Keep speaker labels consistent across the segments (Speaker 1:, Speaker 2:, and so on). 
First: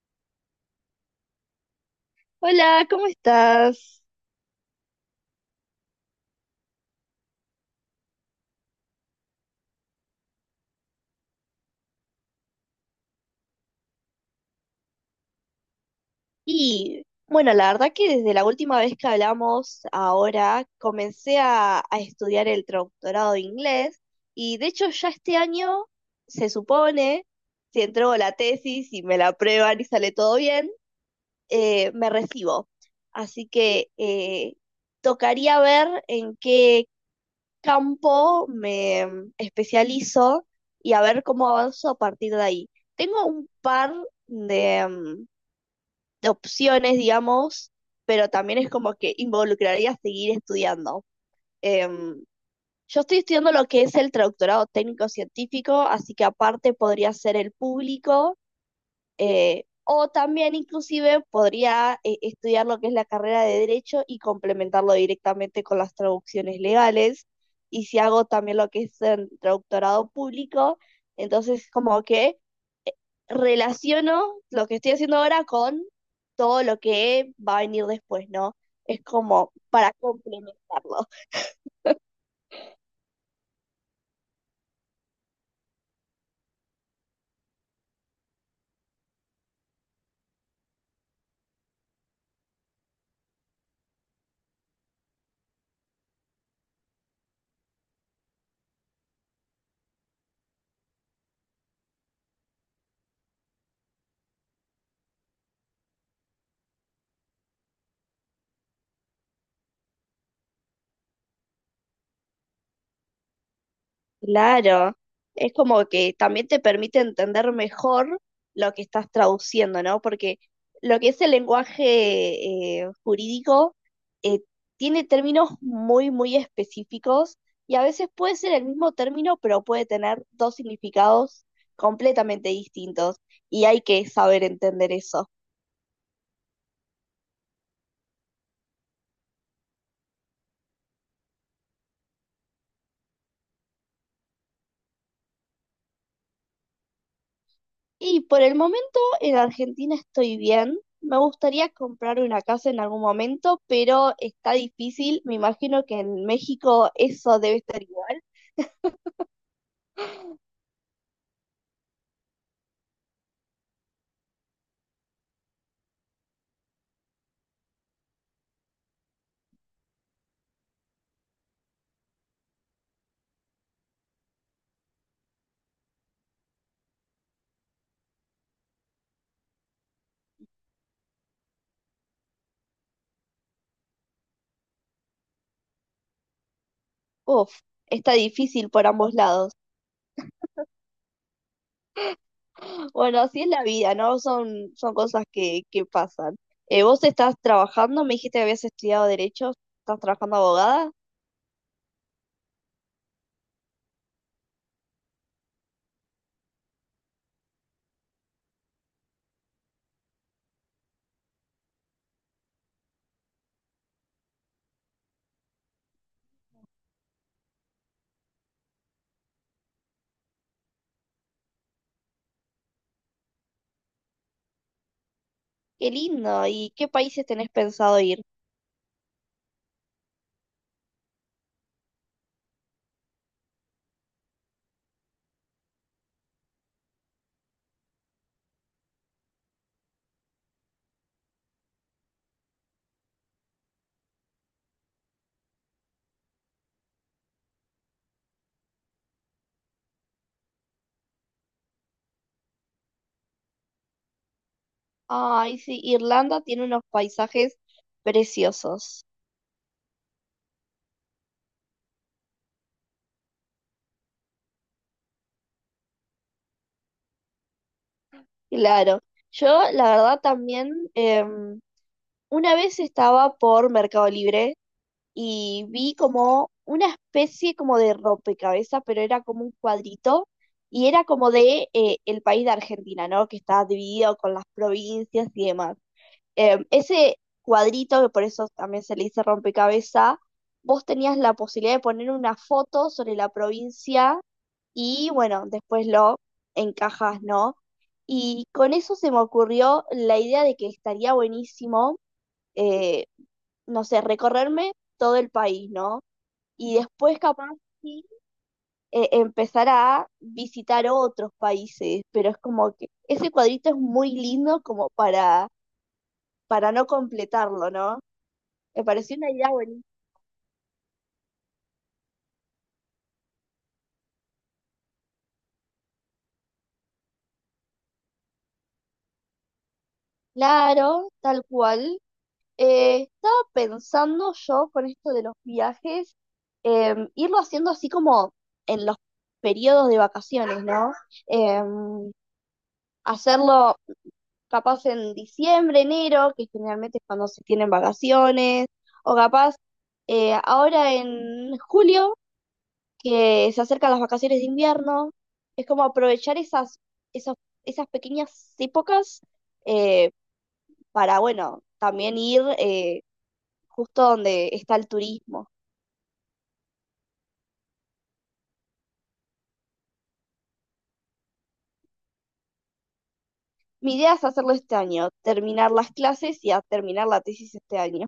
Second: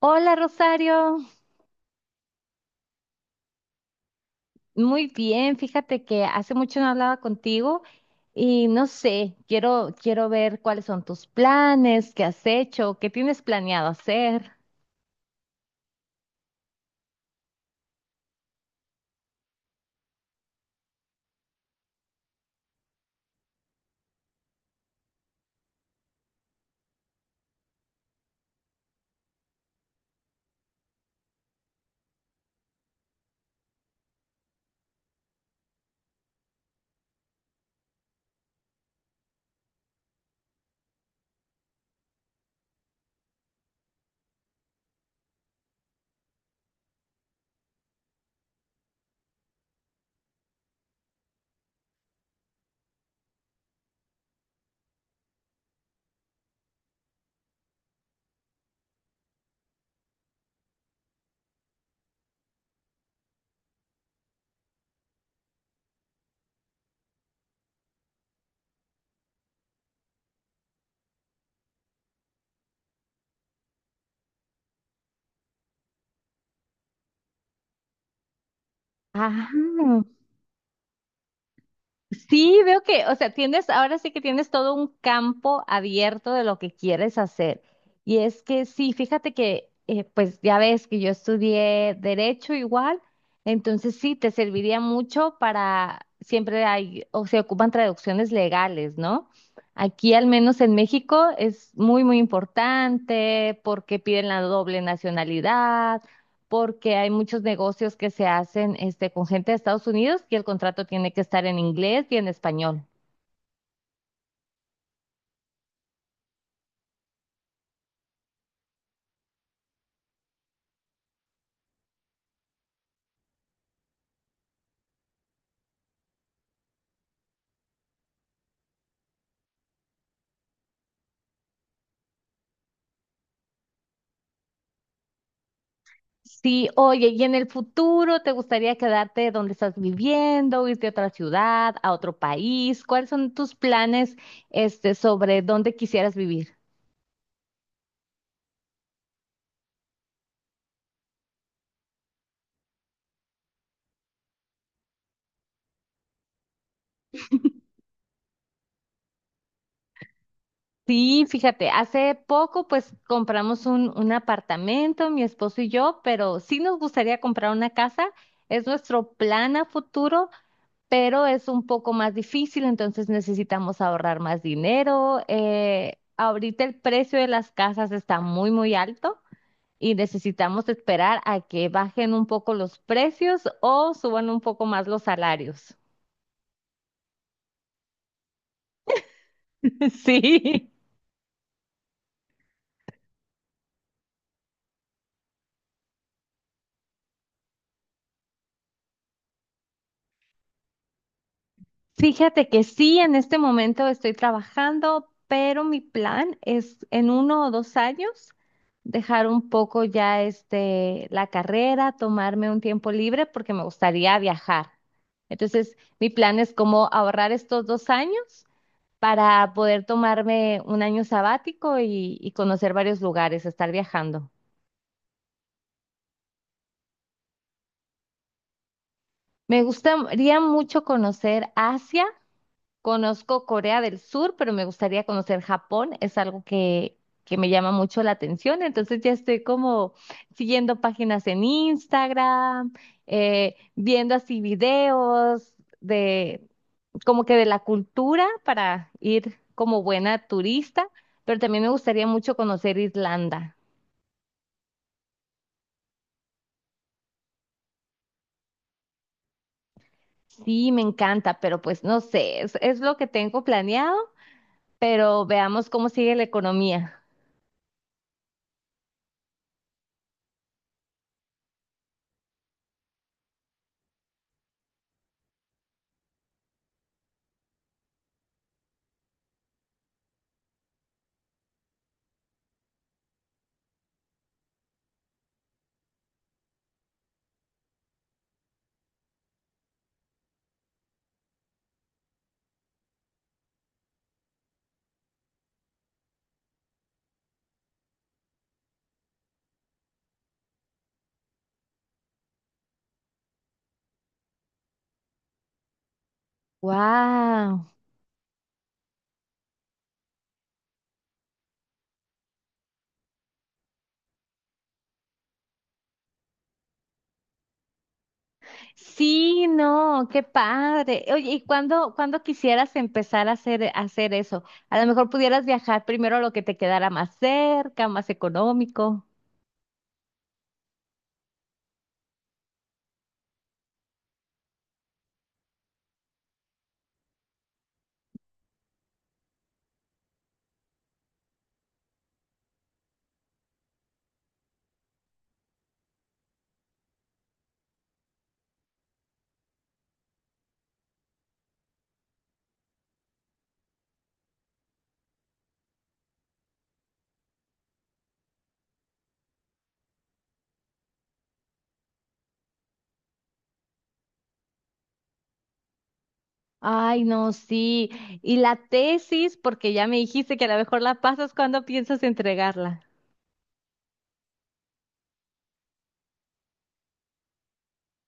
Speaker 1: Hola, Rosario,
Speaker 2: Hola, ¿cómo estás?
Speaker 1: muy bien, fíjate que hace mucho no hablaba contigo y no sé, quiero ver cuáles son tus planes, qué has hecho, qué tienes planeado hacer.
Speaker 2: Y bueno, la verdad que desde la última vez que hablamos, ahora comencé a estudiar el doctorado de inglés y de hecho ya este año se supone, si entrego la tesis y me la aprueban y sale todo bien, me recibo. Así que tocaría ver en qué campo me especializo y a ver cómo avanzo a partir de ahí. Tengo un par de... mm, de opciones, digamos, pero también es como que involucraría seguir estudiando. Em, yo estoy estudiando lo que es el traductorado técnico-científico, así que aparte podría ser el público, o también inclusive podría estudiar lo que es la carrera de derecho y complementarlo directamente con las traducciones legales. Y si hago también lo que es el traductorado público, entonces como que relaciono lo que estoy haciendo ahora con todo lo que va a venir después, ¿no? Es
Speaker 1: Ah,
Speaker 2: como para complementarlo.
Speaker 1: sí, veo que, o sea, tienes, ahora sí que tienes todo un campo abierto de lo que quieres hacer. Y es que sí, fíjate que, pues ya ves que yo estudié derecho igual, entonces sí, te serviría mucho para, siempre hay, o se ocupan traducciones legales, ¿no? Aquí, al menos en México, es muy, muy importante porque piden la doble nacionalidad porque hay muchos negocios que se hacen este, con gente de Estados Unidos y el contrato tiene que estar en inglés y en español.
Speaker 2: Claro, es como que también te permite entender mejor lo que estás traduciendo, ¿no? Porque lo que es el lenguaje jurídico eh, tiene términos muy, muy específicos y a veces puede ser el mismo término, pero puede tener dos significados completamente distintos y hay que saber entender eso.
Speaker 1: Sí, oye, ¿y en el futuro te gustaría quedarte donde estás viviendo, irte a otra ciudad, a otro país? ¿Cuáles son tus planes, este, sobre dónde quisieras vivir?
Speaker 2: Y por el momento en Argentina estoy bien. Me gustaría comprar una casa en algún momento, pero está difícil. Me imagino que en México eso debe estar igual.
Speaker 1: Sí, fíjate, hace poco pues compramos un apartamento, mi esposo y yo, pero sí nos gustaría comprar una casa. Es nuestro plan a futuro, pero es un poco más difícil, entonces necesitamos ahorrar más dinero. Ahorita el precio de las casas está muy, muy alto y necesitamos esperar a que bajen un poco los precios o suban un poco más los salarios.
Speaker 2: Uf, está difícil por ambos lados.
Speaker 1: Sí.
Speaker 2: Bueno, así es la vida, ¿no? Son cosas que pasan. Vos estás trabajando, me dijiste que habías estudiado derecho, estás trabajando abogada.
Speaker 1: Fíjate que sí, en este momento estoy trabajando, pero mi plan es en 1 o 2 años dejar un poco ya este la carrera, tomarme un tiempo libre porque me gustaría viajar. Entonces, mi plan es como ahorrar estos 2 años para poder tomarme un año sabático y conocer varios lugares, estar viajando.
Speaker 2: Qué lindo. ¿Y qué países tenés pensado ir?
Speaker 1: Me gustaría mucho conocer Asia. Conozco Corea del Sur, pero me gustaría conocer Japón. Es algo que me llama mucho la atención. Entonces ya estoy como siguiendo páginas en Instagram, viendo así videos de como que de la cultura para ir como buena turista, pero también me gustaría mucho conocer Irlanda.
Speaker 2: Ay, sí, Irlanda tiene unos paisajes preciosos.
Speaker 1: Sí, me encanta, pero pues no sé, es lo que tengo planeado, pero veamos cómo sigue la economía.
Speaker 2: Claro, yo la verdad también una vez estaba por Mercado Libre y vi como una especie como de rompecabezas, pero era como un cuadrito y era como de el país de Argentina, ¿no? Que está dividido con las provincias y demás. Ese cuadrito, que por eso también se le dice rompecabezas, vos tenías la posibilidad de poner una foto sobre la provincia y bueno, después lo encajas, ¿no? Y con eso se me ocurrió la idea de que estaría buenísimo, eh, no sé, recorrerme todo el país, ¿no? Y después capaz
Speaker 1: Wow.
Speaker 2: sí, empezar a visitar otros países, pero es como que ese cuadrito es muy lindo como para, no completarlo, ¿no? Me pareció una
Speaker 1: Sí,
Speaker 2: idea buenísima.
Speaker 1: no, qué padre. Oye, ¿y cuándo quisieras empezar a hacer eso? A lo mejor pudieras viajar primero a lo que te quedara más cerca, más económico.
Speaker 2: Claro, tal cual. Estaba pensando yo con esto de los viajes, irlo haciendo así como en los periodos de vacaciones, ¿no? Em, hacerlo capaz en diciembre, enero, que generalmente es cuando se tienen vacaciones, o capaz ahora en julio, que se acercan las vacaciones de invierno, es como aprovechar esas, esas pequeñas épocas eh, para, bueno, también ir, justo donde está el turismo.
Speaker 1: Ay, no, sí. Y la tesis, porque ya me dijiste que a lo mejor la pasas cuando piensas entregarla.
Speaker 2: Mi idea es hacerlo este año, terminar las clases y a terminar la tesis este año.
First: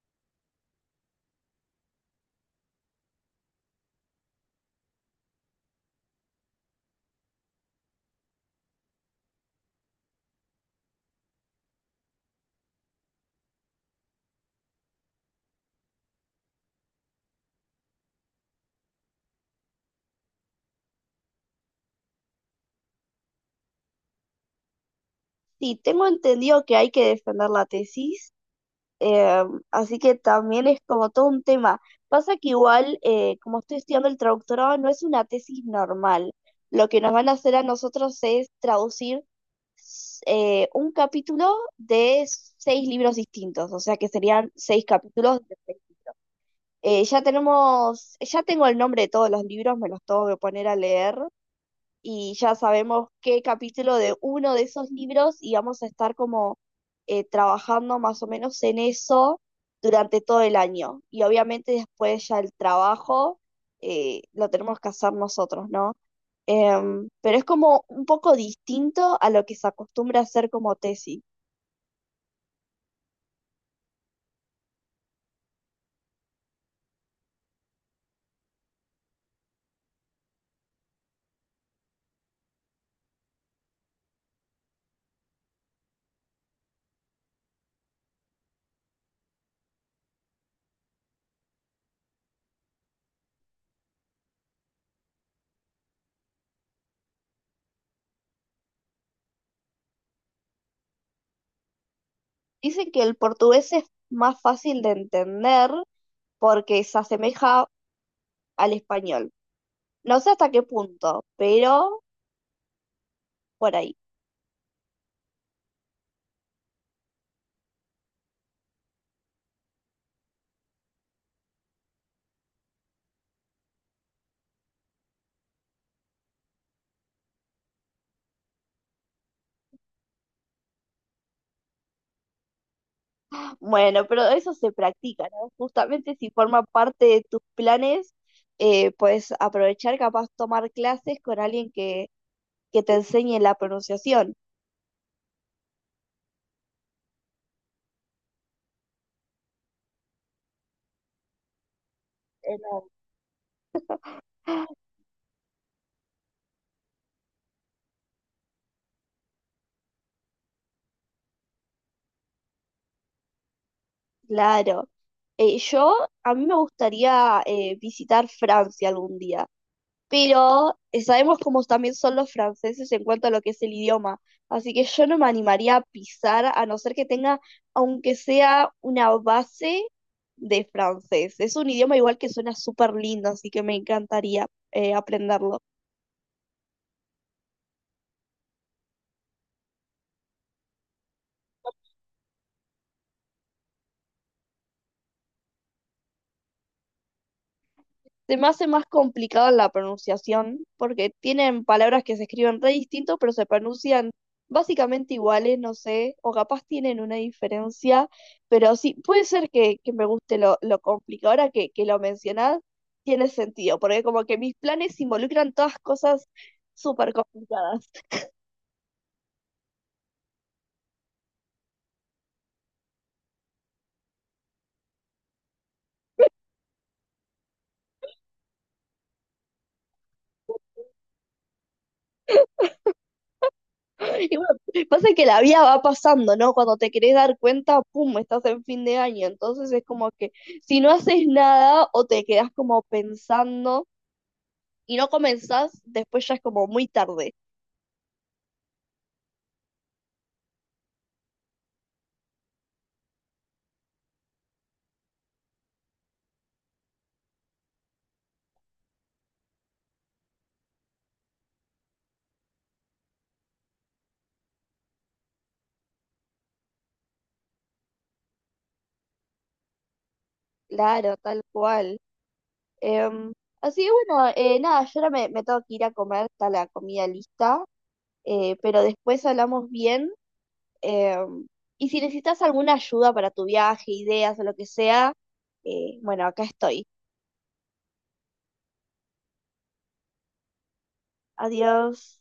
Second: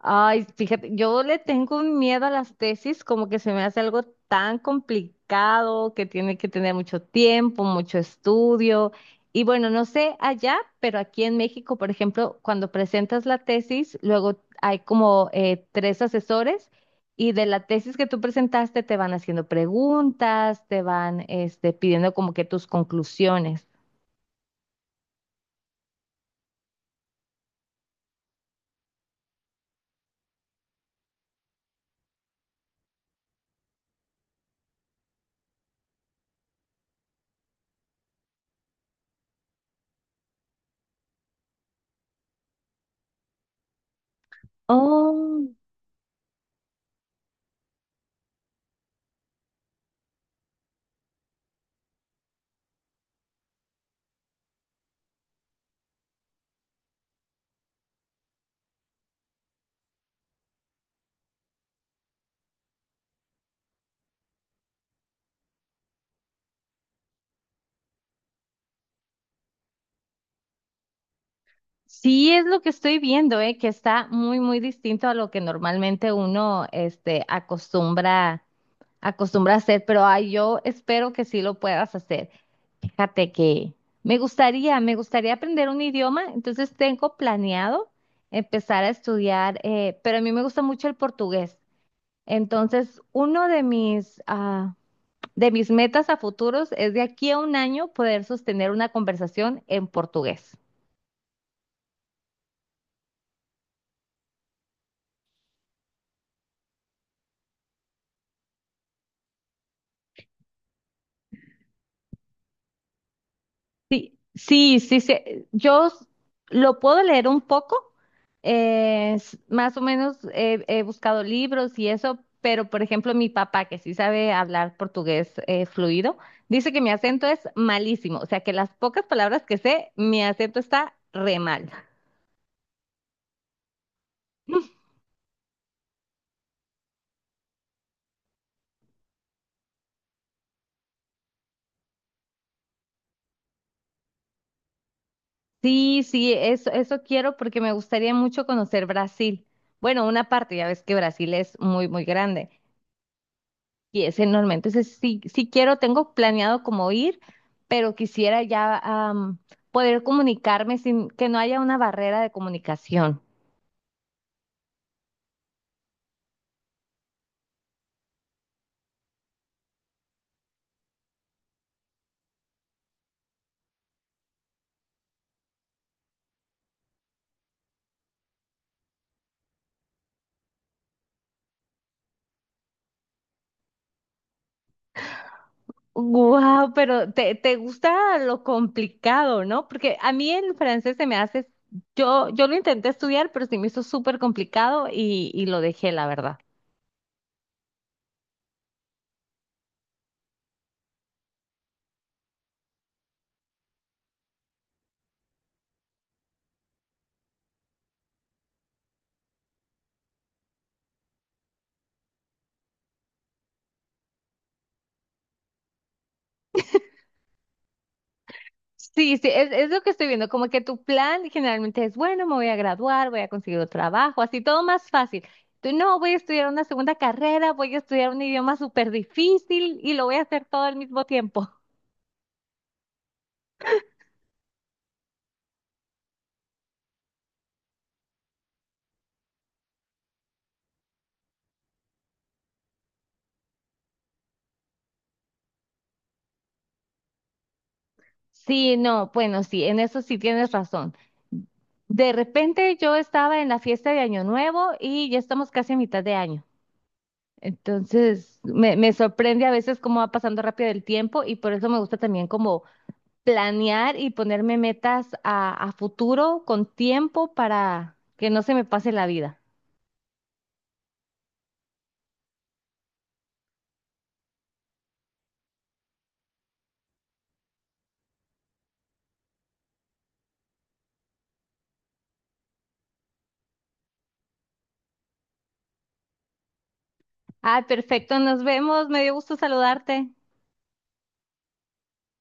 Speaker 1: Ay, fíjate, yo le tengo un miedo a las tesis, como que se me hace algo tan complicado, que tiene que tener mucho tiempo, mucho estudio. Y bueno, no sé allá, pero aquí en México, por ejemplo, cuando presentas la tesis, luego hay como 3 asesores y de la tesis que tú presentaste te van haciendo preguntas, te van este, pidiendo como que tus conclusiones.
Speaker 2: Sí, tengo entendido que hay que defender la tesis, eh, así que también es como todo un tema. Pasa que igual, como estoy estudiando el traductorado, no es una tesis normal. Lo que nos van a hacer a nosotros es traducir un capítulo de seis libros distintos, o sea que serían seis capítulos
Speaker 1: Oh.
Speaker 2: de. Ya tengo el nombre de todos los libros, me los tengo que poner a leer y ya sabemos qué capítulo de uno de esos libros y vamos a estar como trabajando más o menos en eso durante todo el año. Y obviamente después ya el trabajo lo tenemos que hacer nosotros, ¿no? Pero es como un poco distinto a lo que se acostumbra a hacer como tesis.
Speaker 1: Sí, es lo que estoy viendo, que está muy, muy distinto a lo que normalmente uno, este, acostumbra a hacer, pero ay, yo espero que sí lo puedas hacer. Fíjate que me gustaría aprender un idioma, entonces tengo planeado empezar a estudiar, pero a mí me gusta mucho el portugués. Entonces, uno de de mis metas a futuros es de aquí a un año poder sostener una conversación en portugués.
Speaker 2: Dicen que el portugués es más fácil de entender porque se asemeja al español. No sé hasta qué punto, pero por ahí.
Speaker 1: Sí, sí, sí. Yo lo puedo leer un poco, más o menos he buscado libros y eso, pero por ejemplo mi papá, que sí sabe hablar portugués fluido, dice que mi acento es malísimo, o sea que las pocas palabras que sé, mi acento está re mal.
Speaker 2: Bueno, pero eso se practica, ¿no? Justamente si forma parte de tus planes, puedes aprovechar, capaz tomar clases con alguien que, te enseñe la pronunciación.
Speaker 1: Sí, sí, eso quiero porque me gustaría mucho conocer Brasil. Bueno, una parte, ya ves que Brasil es muy, muy grande.
Speaker 2: No,
Speaker 1: Y es enorme. Entonces, sí, sí quiero, tengo planeado como ir, pero quisiera ya am, poder comunicarme sin que no haya una barrera de comunicación.
Speaker 2: claro. Eh, yo, a mí me gustaría visitar Francia algún día. Pero sabemos cómo también son los franceses en cuanto a lo que es el idioma. Así que yo no me animaría a pisar a no ser que tenga, aunque sea una base de francés. Es un idioma igual que suena súper lindo, así que me encantaría aprenderlo.
Speaker 1: Wow, pero te gusta lo complicado, ¿no? Porque a mí el francés se me hace, yo lo intenté estudiar, pero se me hizo súper complicado y lo dejé, la verdad.
Speaker 2: Se me hace más complicado la pronunciación porque tienen palabras que se escriben re distinto, pero se pronuncian básicamente iguales, no sé, o capaz tienen una diferencia, pero sí, puede ser que, me guste lo, complicado. Ahora que lo mencionás, tiene sentido, porque como que mis planes involucran todas cosas súper complicadas.
Speaker 1: Sí, sí, es lo que estoy viendo, como que tu plan generalmente es, bueno, me voy a graduar, voy a conseguir un trabajo, así todo más fácil. Tú no, voy a estudiar una segunda carrera, voy a estudiar un idioma súper difícil y lo voy a hacer todo al mismo tiempo.
Speaker 2: Y bueno, pasa que la vida va pasando, ¿no? Cuando te querés dar cuenta, pum, estás en fin de año. Entonces es como que si no haces nada o te quedás como pensando y no comenzás, después ya es como muy tarde.
Speaker 1: Sí, no, bueno, sí, en eso sí tienes razón. De repente yo estaba en la fiesta de Año Nuevo y ya estamos casi a mitad de año. Entonces, me sorprende a veces cómo va pasando rápido el tiempo y por eso me gusta también como planear y ponerme metas a futuro con tiempo para que no se me pase la vida.
Speaker 2: Claro, tal cual. Em, así que bueno, nada, yo ahora me, tengo que ir a comer, está la comida lista, pero después hablamos bien. em, y si necesitas alguna ayuda para tu viaje, ideas o lo que sea, bueno, acá estoy.
Speaker 1: Ay, perfecto, nos vemos. Me dio gusto saludarte.
Speaker 2: Adiós.